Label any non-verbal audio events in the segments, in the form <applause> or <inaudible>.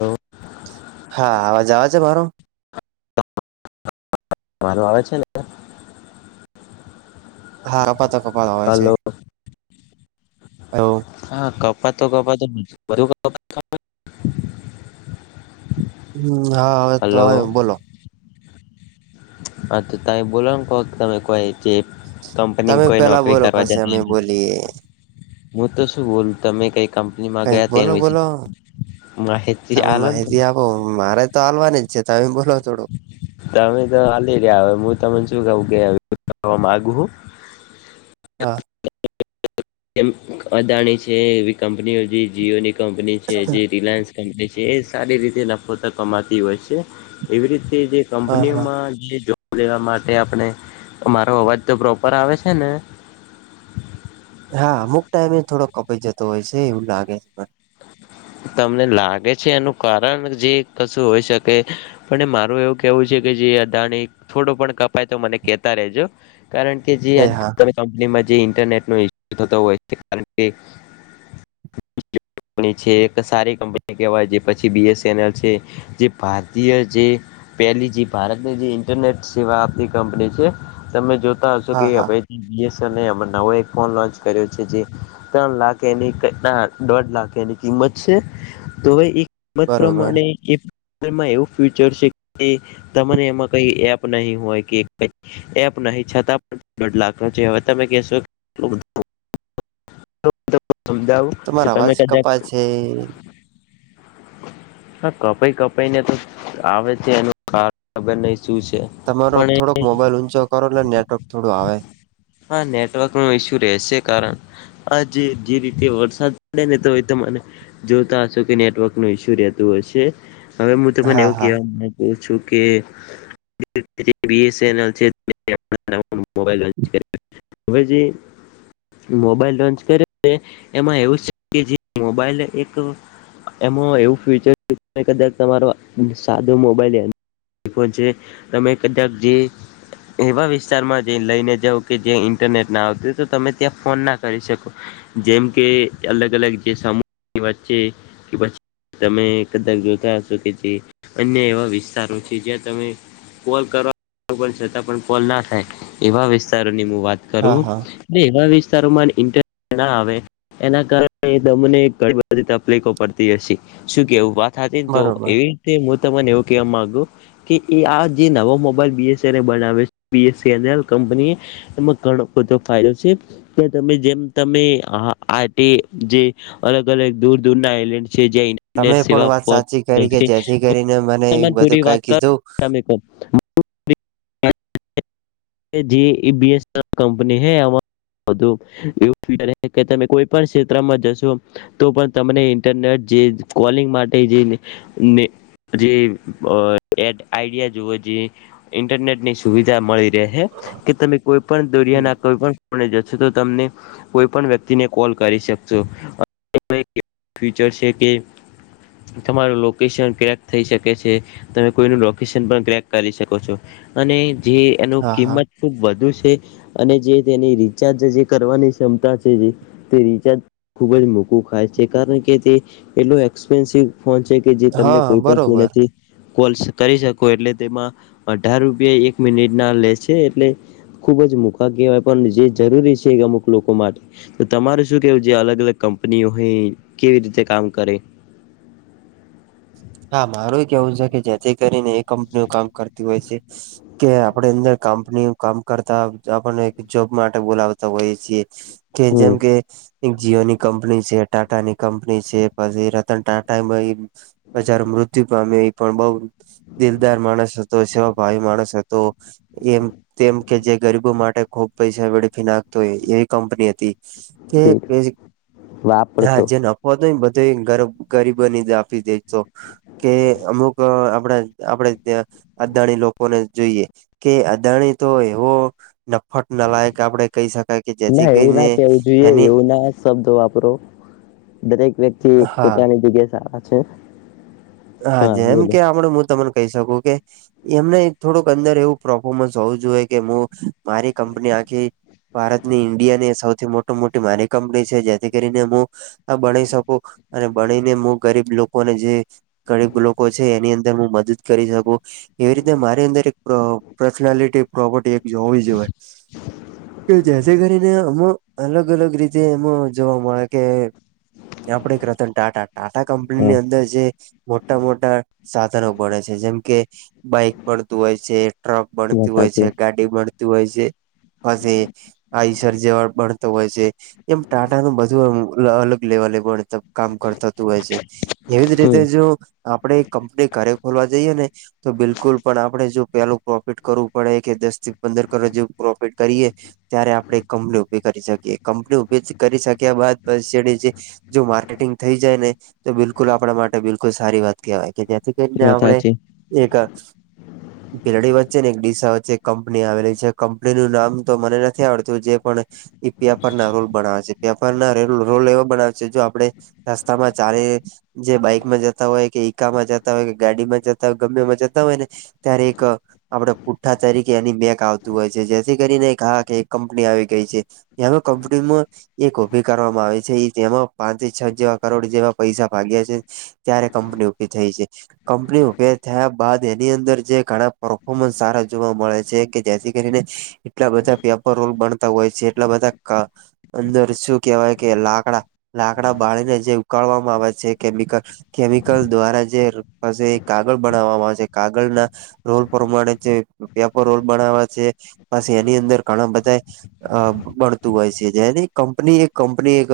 Hello હા આવાજ આવે જે મારો? મારો આવે છે ને? હા. <unintelligible> છે હલો હા કપાતો કપાતો બધું હમ હા હવે તો હલો આયો બોલો હા તો ત એ બોલો ને ક તમે કોઈ જે કંપની તમે કોઈ પેલા નોકરી બોલો કરવા જ પછી અમે બોલીએ હું તો શું બોલુ? તમે કઈક કંપનીમાં કઈક ગયા તેન બોલો વિશે બોલો માહિતી આલ ઓ મારે તો હાલવાની જ છે તમે બોલો થોડું તમે તો હાલી ગયા હવે હું તમને શું. <unintelligible> હા એમ અદાણી છે એવી કંપનીઓ જે જીઓની કંપની છે જે રિલાયન્સ એ સારી રીતે નફોત કમાતી હોય છે એવી રીતે જે હા હા કંપનીઓમાં જે જોબ લેવા માટે આપણે મારો અવાજ તો પ્રોપર આવે છે ને? હા અમુક ટાઈમે થોડો કપાઈ જતો હોય છે એવું લાગે છે મ તમને લાગે છે એનું કારણ જે કશું હોય શકે? પણ મારું એવું કેવું છે કે જે અદાણી થોડું પણ કપાય તો મને કેતા રેજો કારણ કે જે એ આજલ ત હા કંપનીમાં જે ઇન્ટરનેટનો ઇસ્યુ થતો હોય છે કારણ કે કંપની છે સારી કપની કેવાય પછી બીએસએનએલ છે જે ભારતીય જે પેલી જે ભારતની જે ઇન્ટરનેટ સેવા આપતી કંપની છે તમે જોતા હશો કે હા હ હા <unintelligible> નવો એક ફોન લોન્ચ કર્યો છે, જે ત્રણ લાખ એની ના દોઢ લાખ એની કિંમત છે, તોવે એ કિંમત બરોબર પ્રમાણે એ એવું ફ્યુચર છે, કે તમારે એમાં કઈ એપ નહી હોય કે એપ નહી છતાં પણ દોઢ લખ ન છે, હવે તમે કેશો સમજાવું કે તમે કદાચ એ હા કપાઈ કપાઈ ને તો આવે છે, એનું ખબર નહી શું છે. તમારો પણ એ થોડોક મોબાઈલ ઊંચો કરો એટલે નેટવર્ક થોડું આવે હા નેટવર્કનો ઈશ્યુ રહેશે કારણ આજે જે રીતે વરસાદ પડે ને તો એતો મને જોતા હશો કે નેટવર્કનું ઈશ્યુ રેતું હશે હવે મુ તમને હા એવું હા કેવા ગુ છું કે <unintelligible> એનલ છે <unintelligible> હવે જે મોબાઈલ લોન્ચ કર્યો છે, એમાં એવું કે જે મોબાઈલ એક એમાં એવું ફ્યુચર કદાચ તમારો સાદો મોબાઈલ આઈફોન છે, તમે કદાક જે એવા વિસ્તારમાં જ લઈને જવ કે જ્યા ઇન્ટરનેટના આવતું તો તમે ત્યાં ફોનના કરી શકો જેમ કે અલગ અલગ જે સમૂહની વચ્ચે કે પ તમે કદાચ જોતા હશો કે જે અન્ય એવા વિસ્તારો છે, જ્યાં તમે કોલ કરવા છતાં પણ કોલ ના થાય એવા વિસ્તારોની મુ વાત કરુ હા હા ને એવા વિસ્તારોમાં ઇન્ટનેટ ના આવે એના કારણે તમને ઘણી બધી તકલીફો પડતી હશે શું કે એ વાત હતી ને તો બરોબર એવી તે મુ તમન એવુ કેવા માગું કે એ આ જે નવા મોબાઈલ બીએસન એલ બનાવે બીએસનલ કંપની એમાં ઘણો બધો ફાયદો છે. કે તમે જેમ તમે આ આ તે જે અલગ અલગ દૂર દૂરના આઇલેન્ડ છે, જે તમે પણ વાત સાચી કરી કે જેથી કરીને મને બધું કઈ કીધું <unintelligible> <inaudible> કે જી ઈ બીએસ કંપની હૈ અમ એવું કે તમે કોઈ પણ ક્ષેત્રમાં જશો તો પણ તમને ઇન્ટરનેટ જે કોલિંગ માટે જે ને જે અ એડ આઈડિયા જુઓ જે ઇન્ટરનેટની સુવિધા મળી રેહે કે તમે કોય પણ હમ દુનિયાના કોઈ પણ ખૂળે જશો તો તમને કોઈ પણ વ્યક્તિને કોલ કરી શકશો <unintelligible> ફ્યુચર છે, કે તમારું લોકેશન ક્રેક થઈ શકે છે, તમે કોઈનું લોકેશન પણ ક્રેક કરી શકો છો અને જે એનો હા હા કિંમત ખુબ વધુ છે, અને જે તેની રિચાર્જ જે કરવાની ક્ષમતા છે, જે તે રિચાર્જ ખુબ જ મોધુ ખાય છે, કારણ કે તે એટલો એક્સપેન્સિવ ફોન છે. કે જે તને હા કોઈ પણ બરોબર ખૂણેથી કોલ કરી શકો એટલે તેમાં અઢાર રૂપિયા એક મિનિટના લે છે, એટલે ખુબ જ મુખ કેવાય પણ જે જરૂરી છે, એક અમુક લોકો મા તો તમારે શું કેવું જે અલગ અલગ કંપનીઓ હે કેવી રીતે કામ કરે? હા મારું કેવું છે, કે જેથી કરીને એ કંપનીઓ કામ કરતી હોય છે. કે આપડે અંદર કંપની કામ કરતા આપને એક જોબ માટે બોલાવતા હોઈ છીએ. કે જેમ કે હમ એક જીઓ ની કંપની છે, ટાટા ની કંપની છે, પછી રતન ટાટા એ બચારો મૃત્યુ પામ્યો એ પણ બહું દિલદાર માણસ હતો, સેવાભાવી માણસ હતો. એમ તેમ કે જે ગરીબો માટે ખુબ પૈસા વેડફી નાખતો એવી કંપની હતી. કે જે હા, વાપરતો જે હો તો બધે ગરીબો ની આપી દે. કે અમુક આપણા આપણે અદાણી લોકોને જોઈએ. કે અદાણી તો એવો નફટ નલાયક આપણે કહી શકાય કે જેથી ના એવું કરીને ના કહેવું જોઈએ એની એવું ના શબ્દ વાપરો દરેક વ્યક્તિ હા પોતાની જગ્યા સારા છે. હા જેમ કે આપડે હું તમને કહી શકું કે એમને થોડુંક અંદર એવું પરફોર્મન્સ હોવું જોઈએ કે હું મારી કંપની આખી ભારતની ઈન્ડિયા ની સૌથી મોટ મોટી મારી કંપની છે જેથી કરીને મુ આ બણી શકું અને બણીને હું ગરીબ લોકોને જે ગરીબ લોકો છે એની અંદર હું મદદ કરી શકું એવી રીતે મારી અંદર એક પર્સનાલિટી પ્રોપર્ટી એક હોવી જોઈએ કે જેથી કરીને અમુ અલગ અલગ રીતે એમ જોવા મળે કે આપડે એક રતન ટાટા ટાટા હા કંપનીની અંદર જે મોટા મોટા સાધનો બને છે જેમ કે બાઈક પળતું હોય છે ટ્રક વાત પળતું હોય છે સાચી ગાડી પળતું હોય છે <unintelligible> આઈસર જેવા ભણતો હોય છે એમ ટાટાનું બધું અલગ લેવલે ભણત કામ કરતાતું હોય છે એવી જ હમ રીતે જો આપણેે કંપની ઘરે ખોલવા જઈએ ને તો બિલકુલ પણ આપડણે જો પેલું પ્રોફિટ કરવું પડે કે દસ થી પંદર કરોડ જેવું પ્રોફિટ કરીએ ત્યારે આપણે કંપની ઉભી કરી શકીએ કંપની ઉભી કરી શક્યા બાદ પછી જે જો માર્કેટિંગ થઈ જાય ને તો બિલકુલ આપણા માટે સારી વાત કહેવાય કે જેથી કરીને વાત આપણે સાચી એક પીલાડી વચ્ચે ને એક ડીસા વચ્ચે કંપની આવેલી છે કંપની નું નામ તો મને નથી આવડતું જે પણ ઈપિયા પર ના રોલ બનાવે છે રોલ એવો બનાવે છે જો આપડે રસ્તામાં ચારે જે બાઈકમાં જ તા હોય કે એકઈકામાં જતા હોય કે ગાડીમાં જતા હોય ગમેમાં જતા હોય ને ત્યારે એક આપડે પુઠ્ઠા તરીકે એની બેક આવતું હોય છે જેથી કરીને એક હા કે એક કંપની આવી ગઈ છે. એમાં કંપનીમાં એક ઉભી કરવામાં આવે છે એ જેમાં પાંચથી છ જેવા કરોડ જેવા પૈસા ભાગ્યા છે ત્યારે કંપની ઉભી થઈ છે. કંપની ઉભે થયા બાદ એની અંદર જે ઘણા પરફોર્મન્સ સારા જોવા મળે છે કે જેથી કરીને એટલા બધા પેપર રોલ બનતા હોય છે એટલા બધા અંદર શું કેવાય કે લાકડા લાકડા બાણીને જે ઉકાળવામાં આવે છે કેમિકલ કેમિકલ દ્વારા જેશે એ કાગળ બનાવવામાં આવેશે કાગળના રોલ પ્રમાણે છે પેપર રોલ બનાવે છે પછી એની અંદર ઘણા બધા અ બણતું હોય છે જેની કંપની એક કંપની એક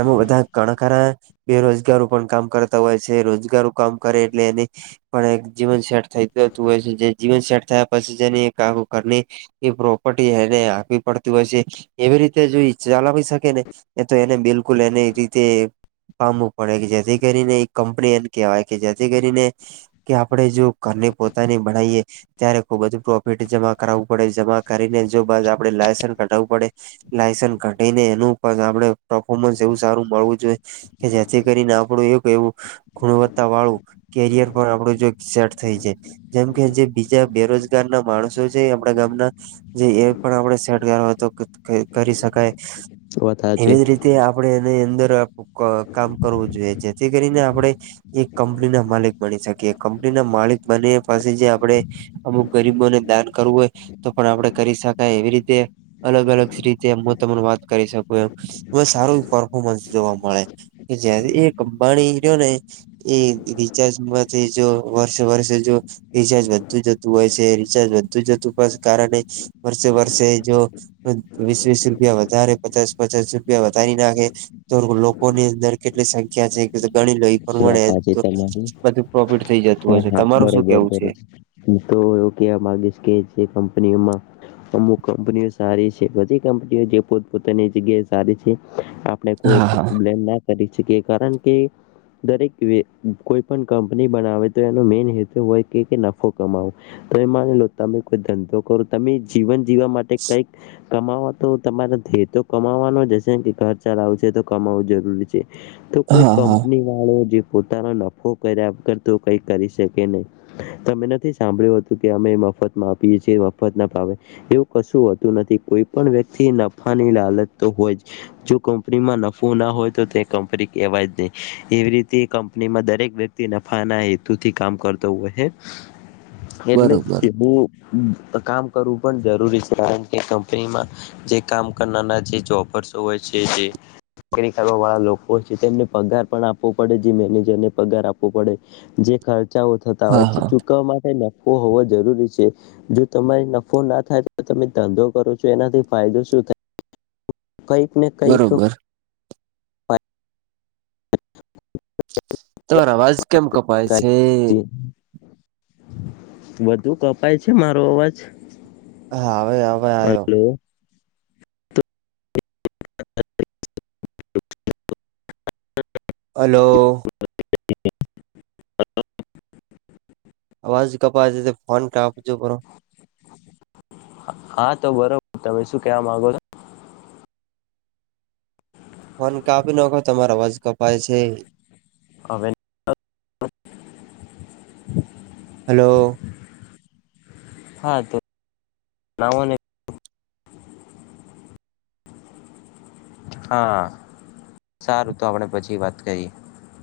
એમાં બધા કણાકાર બેરોજગાર પણ કામ કરતા હોય છે રોજગારો કામ કરે એટલે એને પણ એક જીવન સેટ થઈ જતું હોય છે જે જીવન સેટ થયા પછી જેની એક ઘરની એ પ્રોપર્ટી એને આપવી પડતી હોય છે. એવી રીતે જો ચલાવી શકે ને એ તો એને બિલકુલ એને એ રીતે પામવું પડે કે જેથી કરીને એક કંપની એમ કેહેવાય કે જેથી કરીને કે આપણે જો ઘરને પોતાની બનાવીએ ત્યારે ખુબ જ પ્રોફિટ જમા કરાવું પડે જમા કરીને જો બાર આપડે લાયસન્સ કઢાવવું પડે લાયસન કાઢીને એનું પણ આપડે પરફોર્મન્સ એવું સારુ મળવું જોઈએ કે જેથી કરીને થોડુ એક એવું ગુણવત્તા વાળું કેરિયર પણ આપણું જક સેટ થઈ જાય. જેમ કે જે બીજા બેરોજગાર ના માણસો છે આપડણા ગામના જે એ પણ આપણે સેટગ તો કરી સકાય. વાત સાચી એવી જ રીતે તે આપણે એની અંદર ક કામ કરવુ જોઈએ. જેથી કરીને આપડણે એક કંપની ના માલિક બની શકીએ. કંપની ના માળિક બને પસી જે આપડે અમુક ગરીબોને દાન કરવું હોય તો પણ, આપડે કરી સકાય એવી રીતે અલગ-અલગ સીરીતે એ તને વાત કરી સકું એમ સારુ પરફોમન્સ જોવા મળે. જયારે એ કંબાણી રીયો ને એ રિચાર્જમાંથી જો વર્ષે-વર્ષે જો રિચાર્જ વધતું જતું હોય સે રિચાર્જ વધુ જતું બસ કારણે એ જ વર્ષે-વર્ષે જો વીસ-વીસ રૂપિયા વધારે પચાસ-પચાસ રૂપિયા વધારી નાખે તો લોકોની અંદર કેટલી સંખ્યા છે કે ઘણી લઈ વાત પ્રમણે સાચી તો તમારી બધુ પ્રોફિટ થઈ જતું હા હશે. હા તમારું શું બરોબર કેવું છે? બરોબર તો એયુ કેવા માગેશ કે જે કંપનીઓમાં અમુક કંપનીઓ સારી છે બધી કંપનીઓ જે પોત પોતાની જગ્યા સારી છે, આ ને કોઈક હા હા બ્લેમ ના કરી શકે કારણ કે દરેક એવી કોઈ પણ કંપની બનાવે તો એનો મેન હેતુ હોય કે નફો કમાવો. તો એ માની લો તમે કોઈ ધંધો કરો તમે જીવન જીવવા માટે કઈક કમાવવા તો તમારે ધ્યેય તો કમાવાનો જ હસે કે ઘર ચલાવું છે તો કમાવું જરૂરી છે. તો કોઈ હા હા કંપની વાળો જે પોતાનો નફો કર્યા કરતો કઈ કરી શકે નહી. તમે નથી સાભળ્યું તું કે અમે મફત માપીએ છીએ મફતના ભાવે. એવુ કશું હોતું નથી કોઈ પણ વ્યક્તિ નફાની લાલચ તો હો જ. જો કંપનીમાં નફો ના હોય તો તે કંપની કેવાય જ નઈ. એવી રીતે તે કંપનીમાં દરેક વ્યક્તિ નફાના હેતુથી કામ કરતો હોય હે. એટલે બરોબર એ બો કામ કરવું પણ જરૂરી છે કારણ કે, કંપનીમાં જે કામ કરનાર જે જોબર્સો હોય છે જે કેરી કરવા વાળા લોકો છે તેમને પગાર પણ આપો પડે, જે મેનેજરને પગાર આપવો પડે, જે ખર્ચાઓ થતા હોય હા જે હા ચૂકવવા માટે ઓ હોવો જરૂરી છે. જો તમારી નફો ના થાય તો તમે ધંધો કરો છો, એનાથી ફાયદો શું થાય? કઈક ને કંઈક બરોબર તોર અવાજ કેમ કપાય છે? વધુ કપાય છે. મારો અવાજ? હા હવે હવે આયો. Hello <inaudible> hello. <inaudible> અવાજ કપાય છે ફોન કાપજો બરો. હા, તો બરોબર. તમે શું કેવા માગો છો? ફોન કાપી નાખો તમારો અવાજ કપાય છે. અવે હલો. હા તો, નાઓને. હા, સારુ તો આપડણે પછી વાત કરીએ.